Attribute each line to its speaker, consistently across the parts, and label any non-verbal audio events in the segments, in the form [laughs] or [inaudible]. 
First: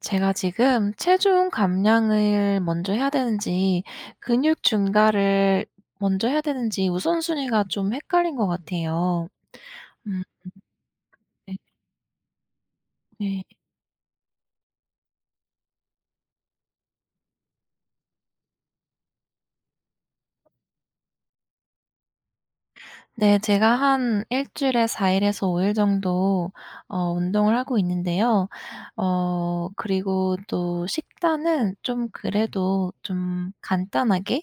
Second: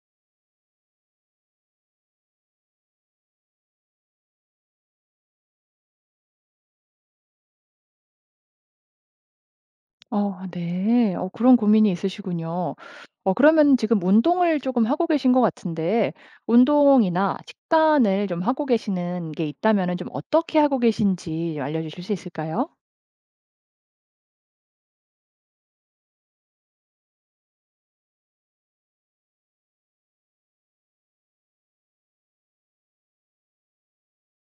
Speaker 1: 제가 지금 체중 감량을 먼저 해야 되는지 근육 증가를 먼저 해야 되는지 우선순위가 좀 헷갈린 것 같아요. 음.
Speaker 2: 어 네. 어
Speaker 1: 네.
Speaker 2: 그런 고민이 있으시군요. 어
Speaker 1: 네.
Speaker 2: 그러면 지금 운동을 조금 하고 계신 것 같은데 운동이나 식단을 좀 하고 계시는 게 있다면은 좀 어떻게 하고 계신지 알려 주실 수 있을까요?
Speaker 1: 네. 제가 한 1 주일에 4 일에서 5 일 정도 어 운동을 하고 있는데요. 어 그리고 또 식단은 좀 그래도 좀 간단하게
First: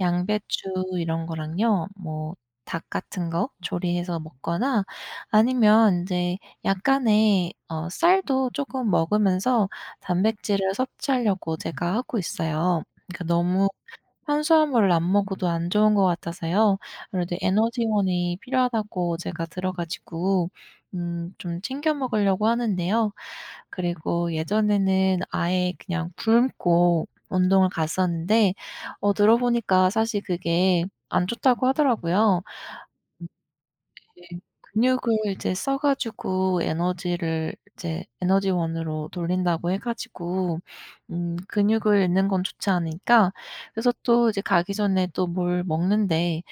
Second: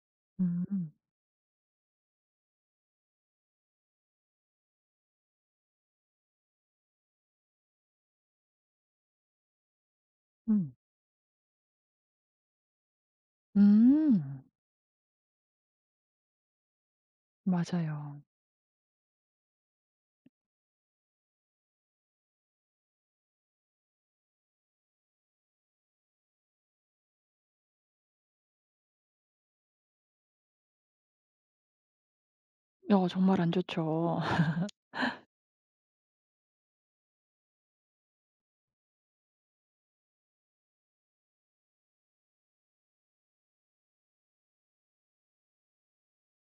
Speaker 1: 양배추
Speaker 2: 음.
Speaker 1: 이런 거랑요. 뭐 닭 같은 거 조리 해서 먹거나 아니면 인제 약간의 어 쌀도 쪼끔 먹으면서 단백질을
Speaker 2: 음.
Speaker 1: 섭취하려고 제가 하고 있어요. 그 너무
Speaker 2: 음.
Speaker 1: 탄수화물을 안 먹어도 안 좋은 것 같아서요. 그래도
Speaker 2: 맞아요.
Speaker 1: 에너지원이 필요하다고 제가 들어 가지고 음 좀 챙겨 먹으려고 하는데요. 그리고 예전에는 아예 그냥 굶고 운동을 갔었는데 어 들어 보니까 사실 그게 안 좋다고 하더라고요.
Speaker 2: 여 정말 안 좋죠.
Speaker 1: 그게 근육을
Speaker 2: [laughs]
Speaker 1: 이제 써 가지고 에너지를 이제 에너지원으로 돌린다고 해 가지고 음 근육을 잃는 건 좋지 않으니까 그래서 또 이제 가기 전에 또 뭘 먹는데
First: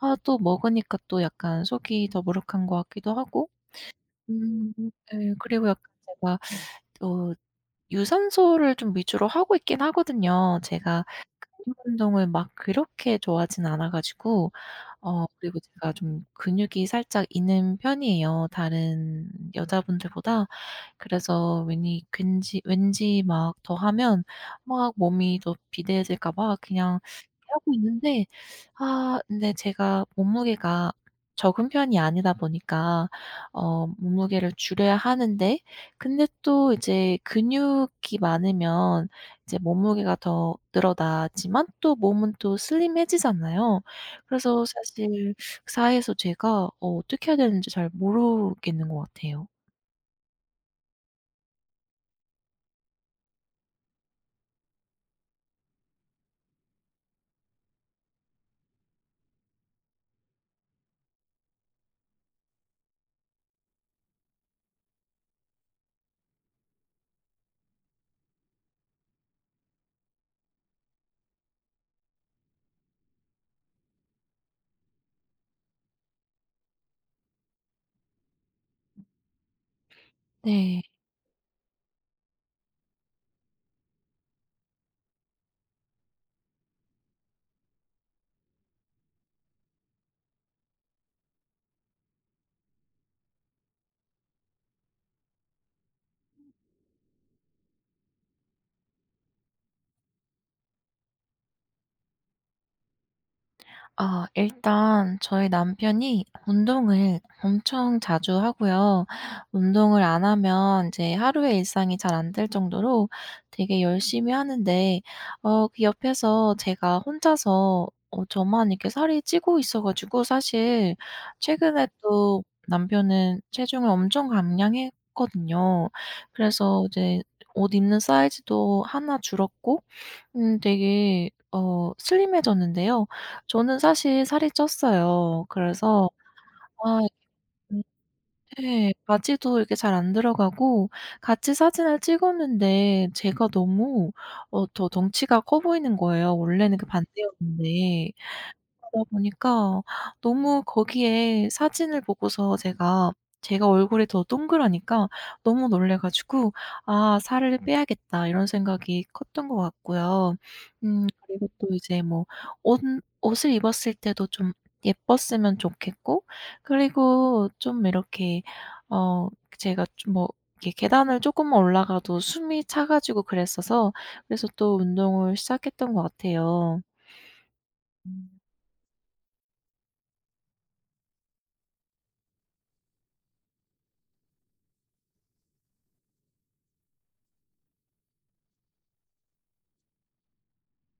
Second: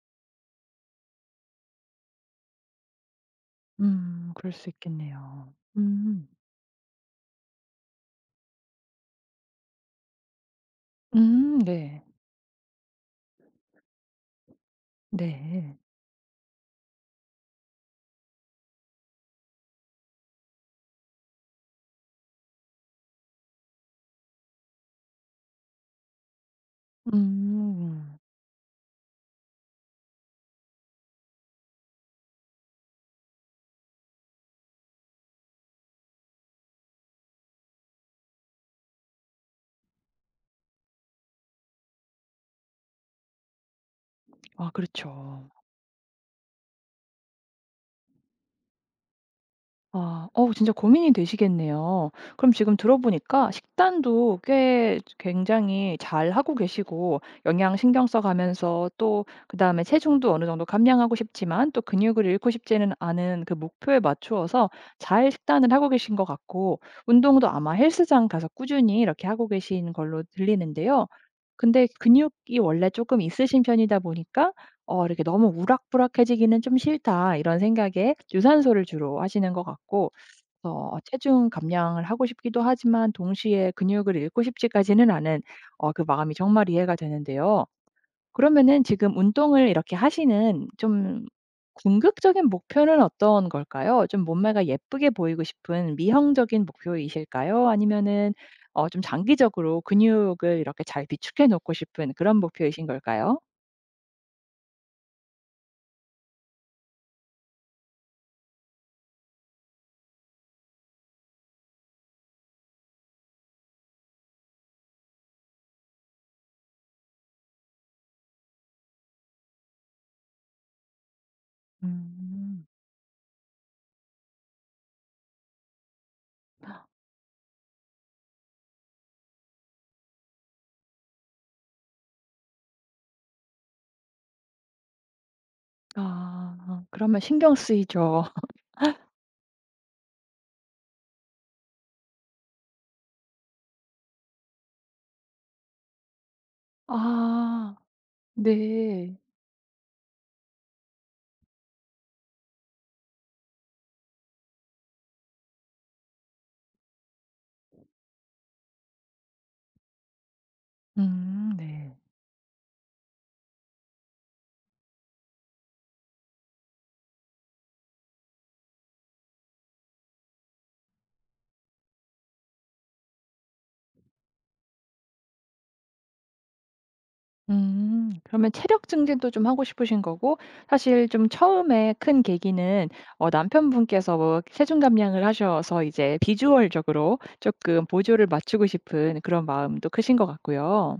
Speaker 1: 아 또 먹으니까 또 약간 속이 더부룩한 것 같기도 하고.
Speaker 2: 음. 그럴 수
Speaker 1: 음. 예.
Speaker 2: 있겠네요.
Speaker 1: 그리고 약간
Speaker 2: 음.
Speaker 1: 제가 [sucks teeth] 또 유산소를 좀 위주로 하고 있긴 하거든요. 제가
Speaker 2: 음.
Speaker 1: 근육
Speaker 2: 네.
Speaker 1: 운동을 막 그렇게 좋아하지는 않아 가지고 어 그리고
Speaker 2: 네.
Speaker 1: 제가 좀 근육이 살짝 있는 편이에요, 다른 여자분들보다. 그래서 왜니 괜지 왠지 막 더 하면 막 몸이 더 비대해질까 봐 그냥 하고
Speaker 2: 음.
Speaker 1: 있는데 아 근데 제가 몸무게가 적은 편이 아니다 보니까 어 몸무게를 줄여야 하는데 근데 또 이제 근육이 많으면 이제 몸무게가 더 늘어나지만 또 몸은 또 슬림해지잖아요.
Speaker 2: [smacks lips]
Speaker 1: 그래서
Speaker 2: 아
Speaker 1: 사실
Speaker 2: 그렇죠.
Speaker 1: [sucks teeth] 사이에서 제가 어 어떻게 해야 되는지 잘 모르겠는 것 같아요.
Speaker 2: 아. 어 진짜 고민이 되시겠네요. 그럼 지금 들어 보니까 식단도 꽤 굉장히 잘 하고 계시고 영양 신경 써 가면서 또 그다음에 체중도 어느 정도 감량하고 싶지만 또 근육을 잃고 싶지는 않은 그 목표에 맞추어서 잘 식단을 하고 계신 것 같고 운동도 아마 헬스장 가서 꾸준히 이렇게 하고 계신 걸로 들리는데요. 근데 근육이 원래 조금 있으신 편이다 보니까 어 이렇게 '너무 우락부락해지기는 좀 싫다.' 이런 생각에 유산소를 주로 하시는 것 같고
Speaker 1: 네.
Speaker 2: 어 체중 감량을 하고 싶기도 하지만 동시에 근육을 잃고 싶지까지는 않은 어 그 마음이 정말 이해가 되는데요. 그러면은 지금 운동을 이렇게 하시는 좀 궁극적인 목표는 어떤 걸까요? 좀 몸매가 예쁘게 보이고 싶은 미형적인 목표이실까요? 아니면은 어 좀 장기적으로 근육을 이렇게 잘 비축해 놓고 싶은 그런 목표이신 걸까요?
Speaker 1: 아. 일단 저희 남편이 운동을 엄청 자주 하고요. 운동을 안 하면 이제 하루의 일상이 잘 안 될 정도로 되게 열심히 하는데 어 그 옆에서 제가 혼자서 어 저만 이렇게 살이 찌고 있어 가지고. 사실 최근에 또
Speaker 2: 음.
Speaker 1: 남편은 체중을 엄청 감량했거든요. 그래서
Speaker 2: [gasps]
Speaker 1: 이제 옷 입는 사이즈도 1 줄었고 음 되게 어 슬림해 졌는데요. 저는 사실 살이 쪘어요. 그래서
Speaker 2: 아.
Speaker 1: 아
Speaker 2: 그러면 신경
Speaker 1: 음
Speaker 2: 쓰이죠.
Speaker 1: 예.
Speaker 2: [laughs]
Speaker 1: 바지도 이렇게 잘 안 들어가고 같이 사진을 찍었는데 제가 너무 어 더 덩치가 커 보이는 거예요, 원래는 그
Speaker 2: 아.
Speaker 1: 반대였는데. 그러다
Speaker 2: 네.
Speaker 1: 보니까 너무 거기에 사진을 보고서 제가, 제가 얼굴이 더 동그라니까 너무 놀라 가지고 '아. 살을 빼야겠다.' 이런 생각이 컸던 것 같고요. 음 그리고
Speaker 2: 음
Speaker 1: 또
Speaker 2: 네.
Speaker 1: 이제 뭐 옷 옷을 입었을 때도 좀 예뻤으면 좋겠고 그리고 좀 이렇게 어 제가 좀 뭐 계 계단을 조금만 올라가도 숨이 차 가지고 그랬어서 그래서 또 운동을 시작했던 것 같아요.
Speaker 2: 음.
Speaker 1: 음.
Speaker 2: 그러면 체력 증진도 좀 하고 싶으신 거고 사실 좀 처음에 큰 계기는 어 남편분께서 뭐 체중 감량을 하셔서 이제 비주얼적으로 쪼끔 보조를 맞추고 싶은 그런 마음도 크신 것 같고요.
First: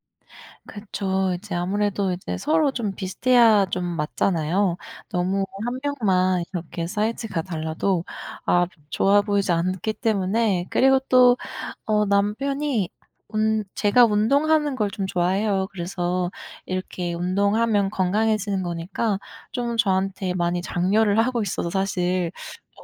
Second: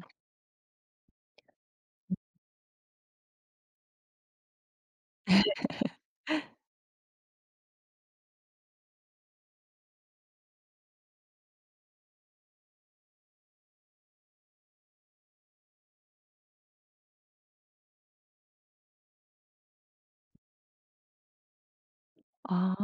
Speaker 1: 그쵸. 이제 아무래도
Speaker 2: 음.
Speaker 1: 이제 서로 좀 비슷해야 좀 맞잖아요. 너무 1 명만
Speaker 2: [laughs]
Speaker 1: 이렇게 사이즈가 달라도 아 좋아 보이지 않기 때문에 그리고 또 어 남편이 운 제가 운동하는 걸 좀 좋아해요. 그래서 이렇게 운동하면 건강해지는 거니까 좀 저한테 많이 장려를 하고 있어서 사실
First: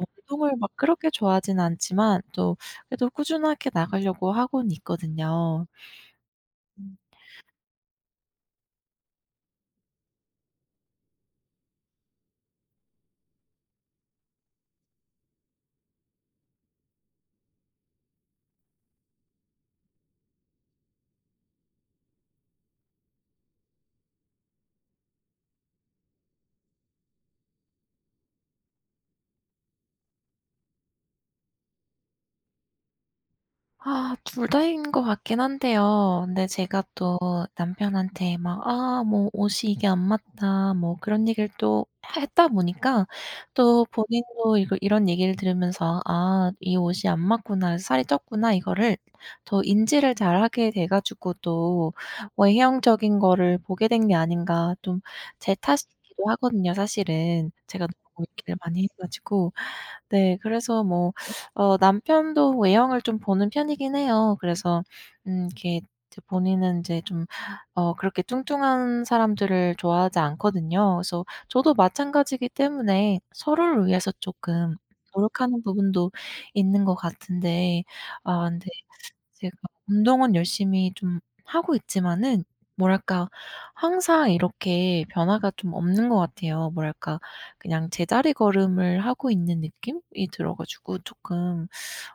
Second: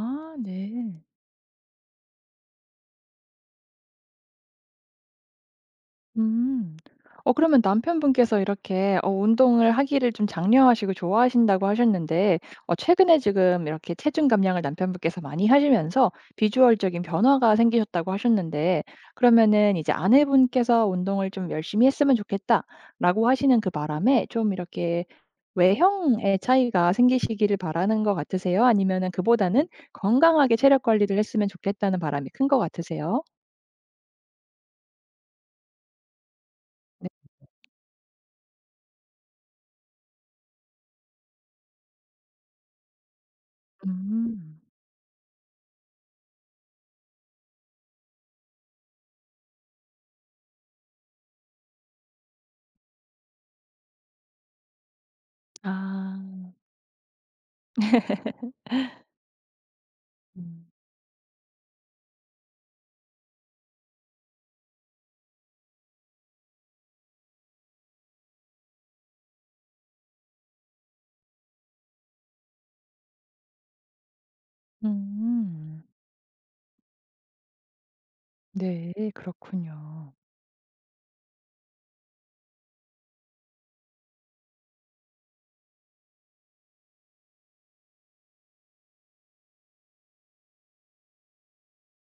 Speaker 1: 어 운동을 막
Speaker 2: 네.
Speaker 1: 그렇게 좋아하진 않지만 또 그래도 꾸준하게 나가려고 하고는 있거든요.
Speaker 2: 음.
Speaker 1: 음.
Speaker 2: 어 그러면 남편분께서 이렇게 어 운동을 하기를 좀 장려하시고 좋아하신다고 하셨는데 어 최근에 지금 이렇게 체중 감량을 남편분께서 많이 하시면서 비주얼적인 변화가 생기셨다고 하셨는데 그러면은 이제 아내분께서 "운동을 좀 열심히 했으면 좋겠다."라고 하시는 그 바람에 좀 이렇게 외형에 차이가 생기시기를 바라는 것 같으세요? 아니면은 그보다는 '건강하게 체력 관리를 했으면 좋겠다'는 바람이 큰 것 같으세요?
Speaker 1: 아 2 다인 것 같긴 한데요. 근데 제가
Speaker 2: 네.
Speaker 1: 또 남편한테 막 "아 뭐 옷이 이게 안 맞다." 뭐 그런 얘기를 또 해 했다 보니까 또 본인도
Speaker 2: 음.
Speaker 1: 이걸 이런 얘기를 들으면서 "아 이 옷이 안 맞구나. 살이 쪘구나." 이거를 더 인지를 잘 하게 돼 가지고 또 외형적인 거를 보게 된 게 아닌가 좀 제
Speaker 2: 아.
Speaker 1: 탓이기도 하거든요 사실은. 제가 너무 얘기를 많이 해
Speaker 2: [laughs]
Speaker 1: 가지고 네.
Speaker 2: 음.
Speaker 1: 그래서 뭐 어 남편도 외형을 좀 보는 편이긴 해요. 그래서 음 이렇게 본인은 인제 좀 어 그렇게 뚱뚱한 사람들을 좋아하지 않거든요. 그래서 저도 마찬가지이기 때문에 서로를 위해서 쪼끔 노력하는
Speaker 2: 음.
Speaker 1: 부분도 있는 것 같은데 아 근데
Speaker 2: 네
Speaker 1: 제가
Speaker 2: 그렇군요.
Speaker 1: 운동은 열심히 좀 하고 있지만은 뭐랄까 항상 이렇게 변화가 좀 없는 것 같아요. 뭐랄까 그냥 제자리걸음을 하고 있는 느낌이 들어 가지고 쪼끔.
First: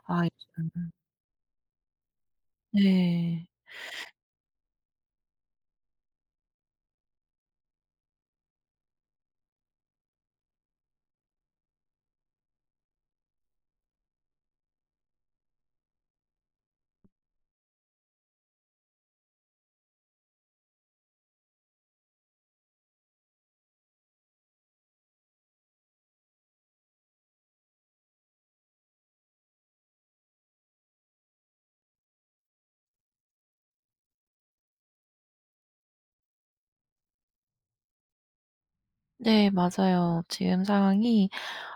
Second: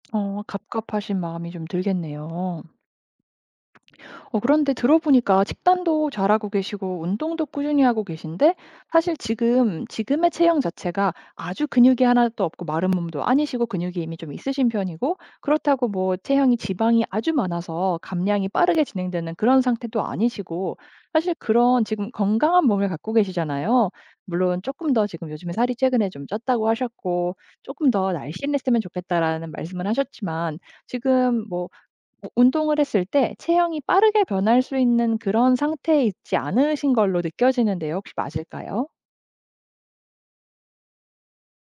Speaker 1: 아 이게
Speaker 2: 어
Speaker 1: 좀
Speaker 2: 갑갑하신 마음이 좀 들겠네요.
Speaker 1: 네.
Speaker 2: 어 그런데 들어보니까 식단도 잘하고 계시고 운동도 꾸준히 하고 계신데 사실 지금, 지금의 체형 자체가 아주 근육이 하나도 없고 마른 몸도 아니시고 근육이 이미 좀 있으신 편이고 그렇다고 뭐 체형이 지방이 아주 많아서 감량이 빠르게 진행되는 그런 상태도 아니시고 사실 그런 지금 건강한 몸을 갖고 계시잖아요. 물론 "쪼끔 더 지금 요즘에 살이 최근에 좀 쪘다."고 하셨고 "쪼끔 더 날씬했으면 좋겠다."라는 말씀을 하셨지만 지금 뭐 우 운동을 했을 때 체형이 빠르게 변할 수 있는 그런 상태에 있지 않으신 걸로 느껴지는데요. 혹시 맞을까요?
Speaker 1: 네 맞아요. 지금 상황이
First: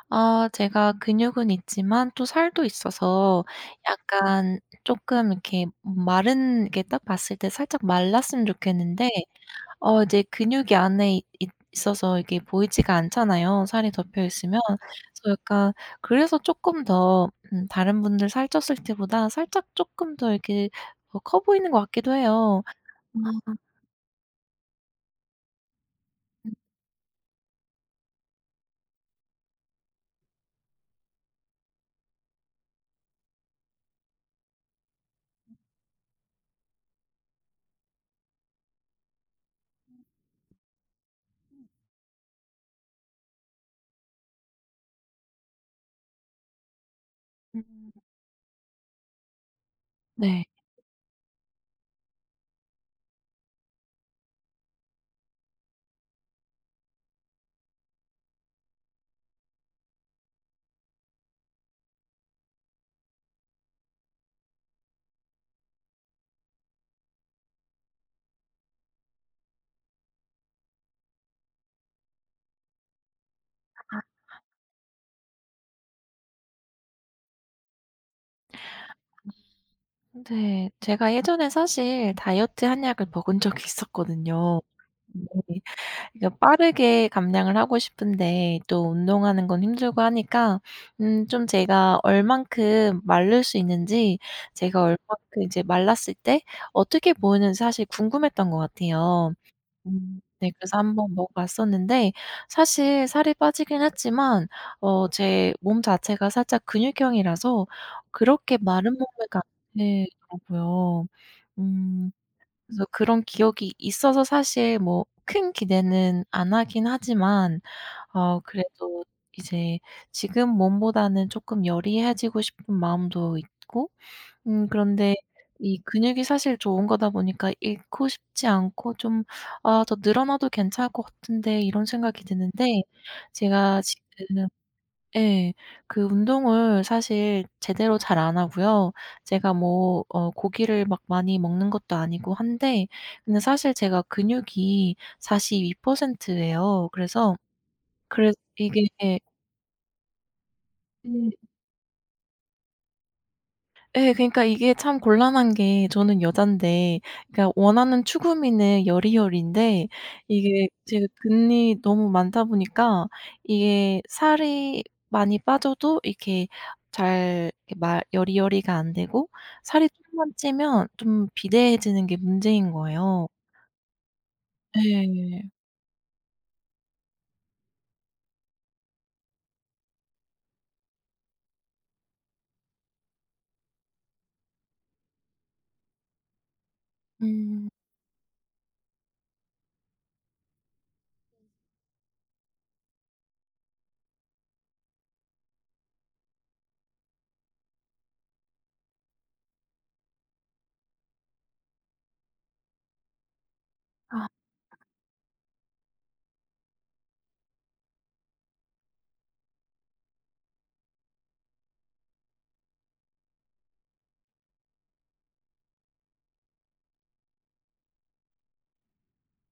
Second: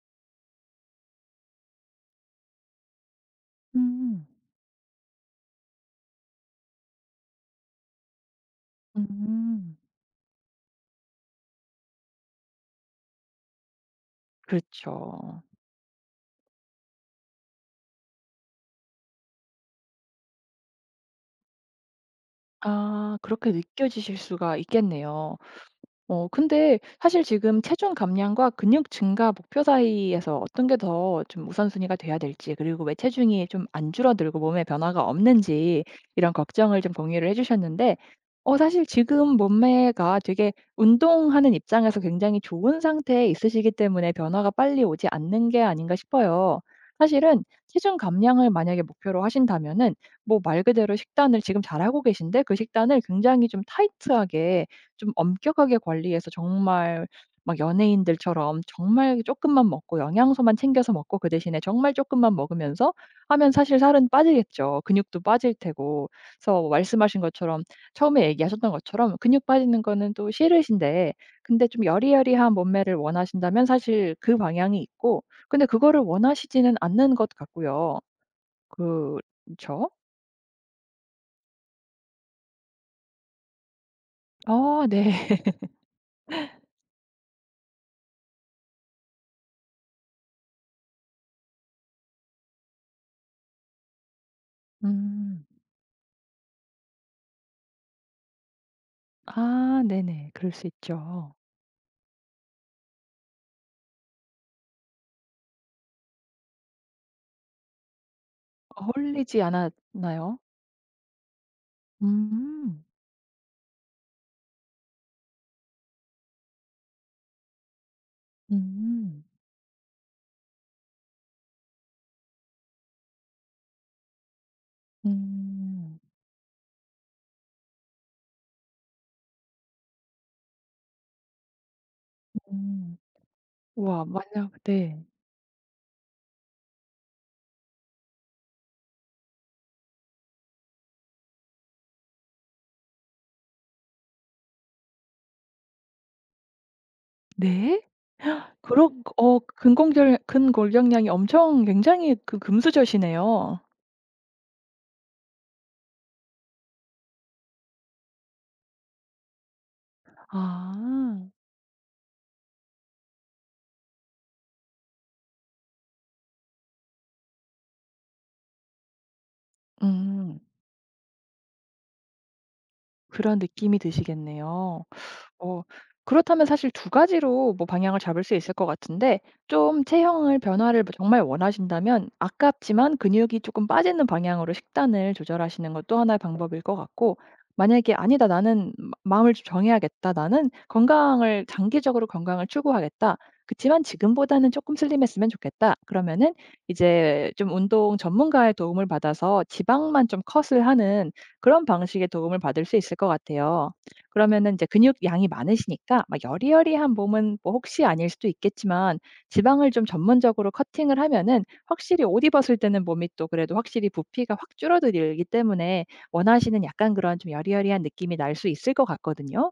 Speaker 1: 아 제가 근육은 있지만 또 살도 있어서
Speaker 2: 음.
Speaker 1: 약간 쪼끔 이렇게 마른 이렇게 딱 봤을 때 살짝 말랐으면 좋겠는데
Speaker 2: 음.
Speaker 1: 어 이제 근육이 안에 있어서 이게 보이지가 않잖아요 살이 덮여 있으면. 그래서
Speaker 2: 그렇죠.
Speaker 1: 약간 그래서 쪼끔 더 음 다른 분들 살쪘을 때보다 살짝 쪼끔 더 이렇게 어 커 보이는 것 같기도 해요.
Speaker 2: 아. 그렇게
Speaker 1: 아.
Speaker 2: 느껴지실 수가 있겠네요. 어
Speaker 1: 음.
Speaker 2: 근데 사실 지금 체중 감량과 근육 증가 목표 사이에서 어떤 게 더 좀 우선순위가 돼야 될지 그리고 왜 체중이 좀 안 줄어들고 몸에 변화가 없는지 이런 걱정을 좀 공유를 해 주셨는데 어 사실 지금 몸매가 되게 운동하는 입장에서 굉장히 좋은 상태에 있으시기 때문에 변화가 빨리 오지 않는 게 아닌가 싶어요. 사실은
Speaker 1: 음.
Speaker 2: 체중 감량을 만약에 목표로 하신다면은 뭐
Speaker 1: 네.
Speaker 2: 말 그대로 식단을 지금 잘하고 계신데 그 식단을 굉장히 좀 타이트하게 좀 엄격하게 관리해서 정말 막 연예인들처럼 정말 쪼끔만 먹고 영양소만 챙겨서 먹고 그 대신에 정말 쪼끔만 먹으면서 하면 사실 살은 빠지겠죠. 근육도 빠질 테고. 그래서 말씀하신 것처럼 처음에 얘기하셨던 것처럼 근육 빠지는 거는 또 싫으신데 근데 좀 여리여리한 몸매를 원하신다면
Speaker 1: 아.
Speaker 2: 사실 그 방향이 있고 근데 그거를 원하시지는 않는 것 같고요. 그쵸?
Speaker 1: 네. 제가 예전에 사실 다이어트 한약을 먹은 적이 있었거든요.
Speaker 2: 어 네.
Speaker 1: 네. 그러니까
Speaker 2: [laughs]
Speaker 1: 빠르게 감량을 하고 싶은데 또 운동하는 건 힘들고 하니까 음 좀 제가 얼만큼 마를 수 있는지 제가 얼만큼
Speaker 2: 음.
Speaker 1: 이제 말랐을 때 어떻게 보이는지 사실 궁금했던 것 같아요.
Speaker 2: 아.
Speaker 1: 음
Speaker 2: 네네.
Speaker 1: 네.
Speaker 2: 그럴 수
Speaker 1: 그래서 1 번 먹어
Speaker 2: 있죠.
Speaker 1: 봤었는데 사실 살이 빠지긴 했지만 어 제 몸 자체가 살짝 근육형이라서 그렇게
Speaker 2: 어
Speaker 1: 마른 몸매가
Speaker 2: 홀리지
Speaker 1: 안
Speaker 2: 않았나요?
Speaker 1: 되더라고요. 음
Speaker 2: 음.
Speaker 1: 그래서 그런 기억이 있어서 사실 뭐 큰 기대는 안 하긴 하지만 아 그래도
Speaker 2: 음.
Speaker 1: 이제 지금 몸보다는 쪼끔 여리해지고 싶은 마음도 있고 음 그런데 이
Speaker 2: 음.
Speaker 1: 근육이 사실 좋은 거다 보니까 잃고 싶지 않고 좀 '아. 더 늘어나도 괜찮을 것 같은데.' 이런 생각이 드는데
Speaker 2: 음.
Speaker 1: 제가
Speaker 2: 우와
Speaker 1: 지금
Speaker 2: 만약 네.
Speaker 1: 예. 그 운동을 사실 제대로 잘 안 하고요. 제가 뭐 어 고기를 막 많이 먹는 것도 아니고 한데 근데 사실 제가 근육이 42% 예요. 그래서
Speaker 2: 네?
Speaker 1: 그래
Speaker 2: [gasps]
Speaker 1: 이게
Speaker 2: 그런 어 근공결 근골격량이
Speaker 1: 음.
Speaker 2: 엄청 굉장히 그 금수저시네요.
Speaker 1: 예. 그러니까 이게 참 곤란한 게 저는 여잔데 그냥 원하는 추구미는 여리여리인데 이게 제가
Speaker 2: 아.
Speaker 1: 근이 너무 많다 보니까 이게 살이 많이 빠져도 이렇게 잘 말 여리여리가 안 되고 살이 조금만
Speaker 2: 음.
Speaker 1: 찌면 좀 비대해지는 게 문제인 거예요.
Speaker 2: 그런 느낌이 드시겠네요.
Speaker 1: 예.
Speaker 2: 어 그렇다면 사실 2 가지로 뭐 방향을 잡을 수 있을 거 같은데 좀 체형을 변화를 뭐 정말 원하신다면 아깝지만 근육이 쪼끔 빠지는 방향으로 식단을 조절하시는 것도 1 의 방법일 것 같고
Speaker 1: 음.
Speaker 2: 만약에 "아니다. 나는 마 마음을 좀 정해야겠다. 나는 건강을 장기적으로 건강을 추구하겠다. 그렇지만 지금보다는 쪼끔 슬림 했으면 좋겠다." 그러면은 이제 좀 운동 전문가의 도움을 받아서 지방만 좀 cut을 하는 그런 방식의 도움을 받을 수 있을 거 같아요.
Speaker 1: 아.
Speaker 2: 그러면은 이제 근육량이 많으시니까 막 여리여리한 몸은 뭐 혹시 아닐 수도 있겠지만 지방을 좀 전문적으로 cutting을 하면은 확실히 옷 입었을 때는 몸이 또 그래도 확실히 부피가 확 줄어들이기 때문에 원하시는 약간 그런 좀 여리여리한 느낌이 날 수 있을 거 같거든요.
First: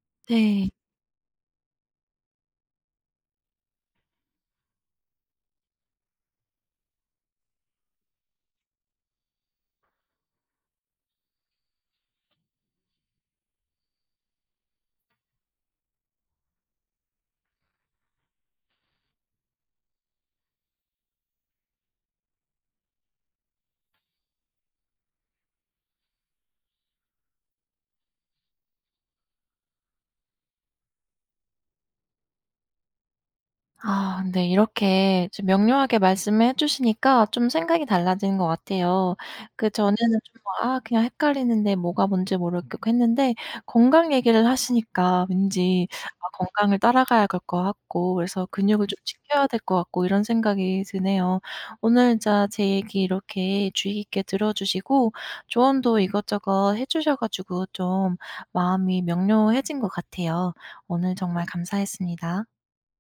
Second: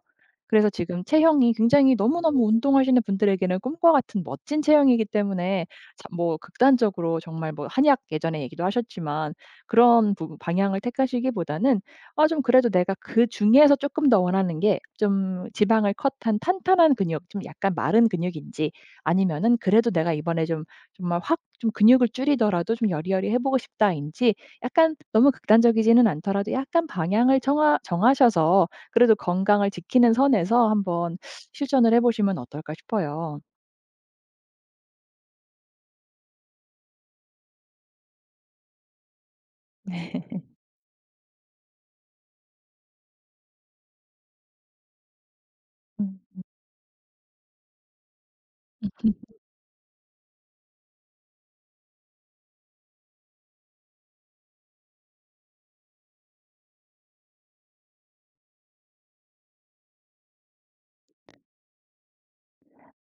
Speaker 2: 그래서
Speaker 1: 네.
Speaker 2: 지금 체형이 굉장히 너무너무 운동하시는 분들에게는 꿈과 같은 멋진 체형이기 때문에 자 뭐 극단적 적으로 정말 뭐 한약 예전에 얘기도 하셨지만 그런 부분 방향을 택하시기보다는 아 좀 그래도 내가 그중에서 쪼끔 더 원하는 게 좀 지방을 cut한 탄탄한 근육 좀 약간 마른 근육인지 아니면은 '그래도 내가 이번에 좀 정말 확 좀 근육을 줄이더라도 좀 여리여리해 보고 싶다.'인지 약간 너무 극단적이지는 않더라도 약간 방향을 정하 정하셔서 그래도 건강을 지키는 선에서 한번 실천을 해 보시면 어떨까 싶어요.
Speaker 1: 아 근데 이렇게 좀 명료하게 말씀해 주시니까 좀 생각이 달라지는 것 같아요. 그전에는
Speaker 2: 네.
Speaker 1: 좀
Speaker 2: [laughs]
Speaker 1: 아 그냥 헷갈리는데 뭐가 뭔지 모르겠고 했는데 건강 얘기를 하시니까 왠지
Speaker 2: 음.
Speaker 1: 아 건강을 따라가야 갈 것 같고 그래서 근육을 좀
Speaker 2: [laughs]
Speaker 1: 지켜야 될 것 같고 이런 생각이 드네요. 오늘 진짜 제 얘기 이렇게 주의 깊게 들어 주시고 조언도 이것저것 해 주셔 가지고 좀 마음이 명료해진 것 같아요. 오늘 정말 감사했습니다.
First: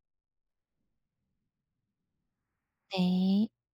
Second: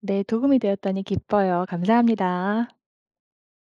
Speaker 2: 네. 도움이 되었다니 기뻐요. 감사합니다.
Speaker 1: 네.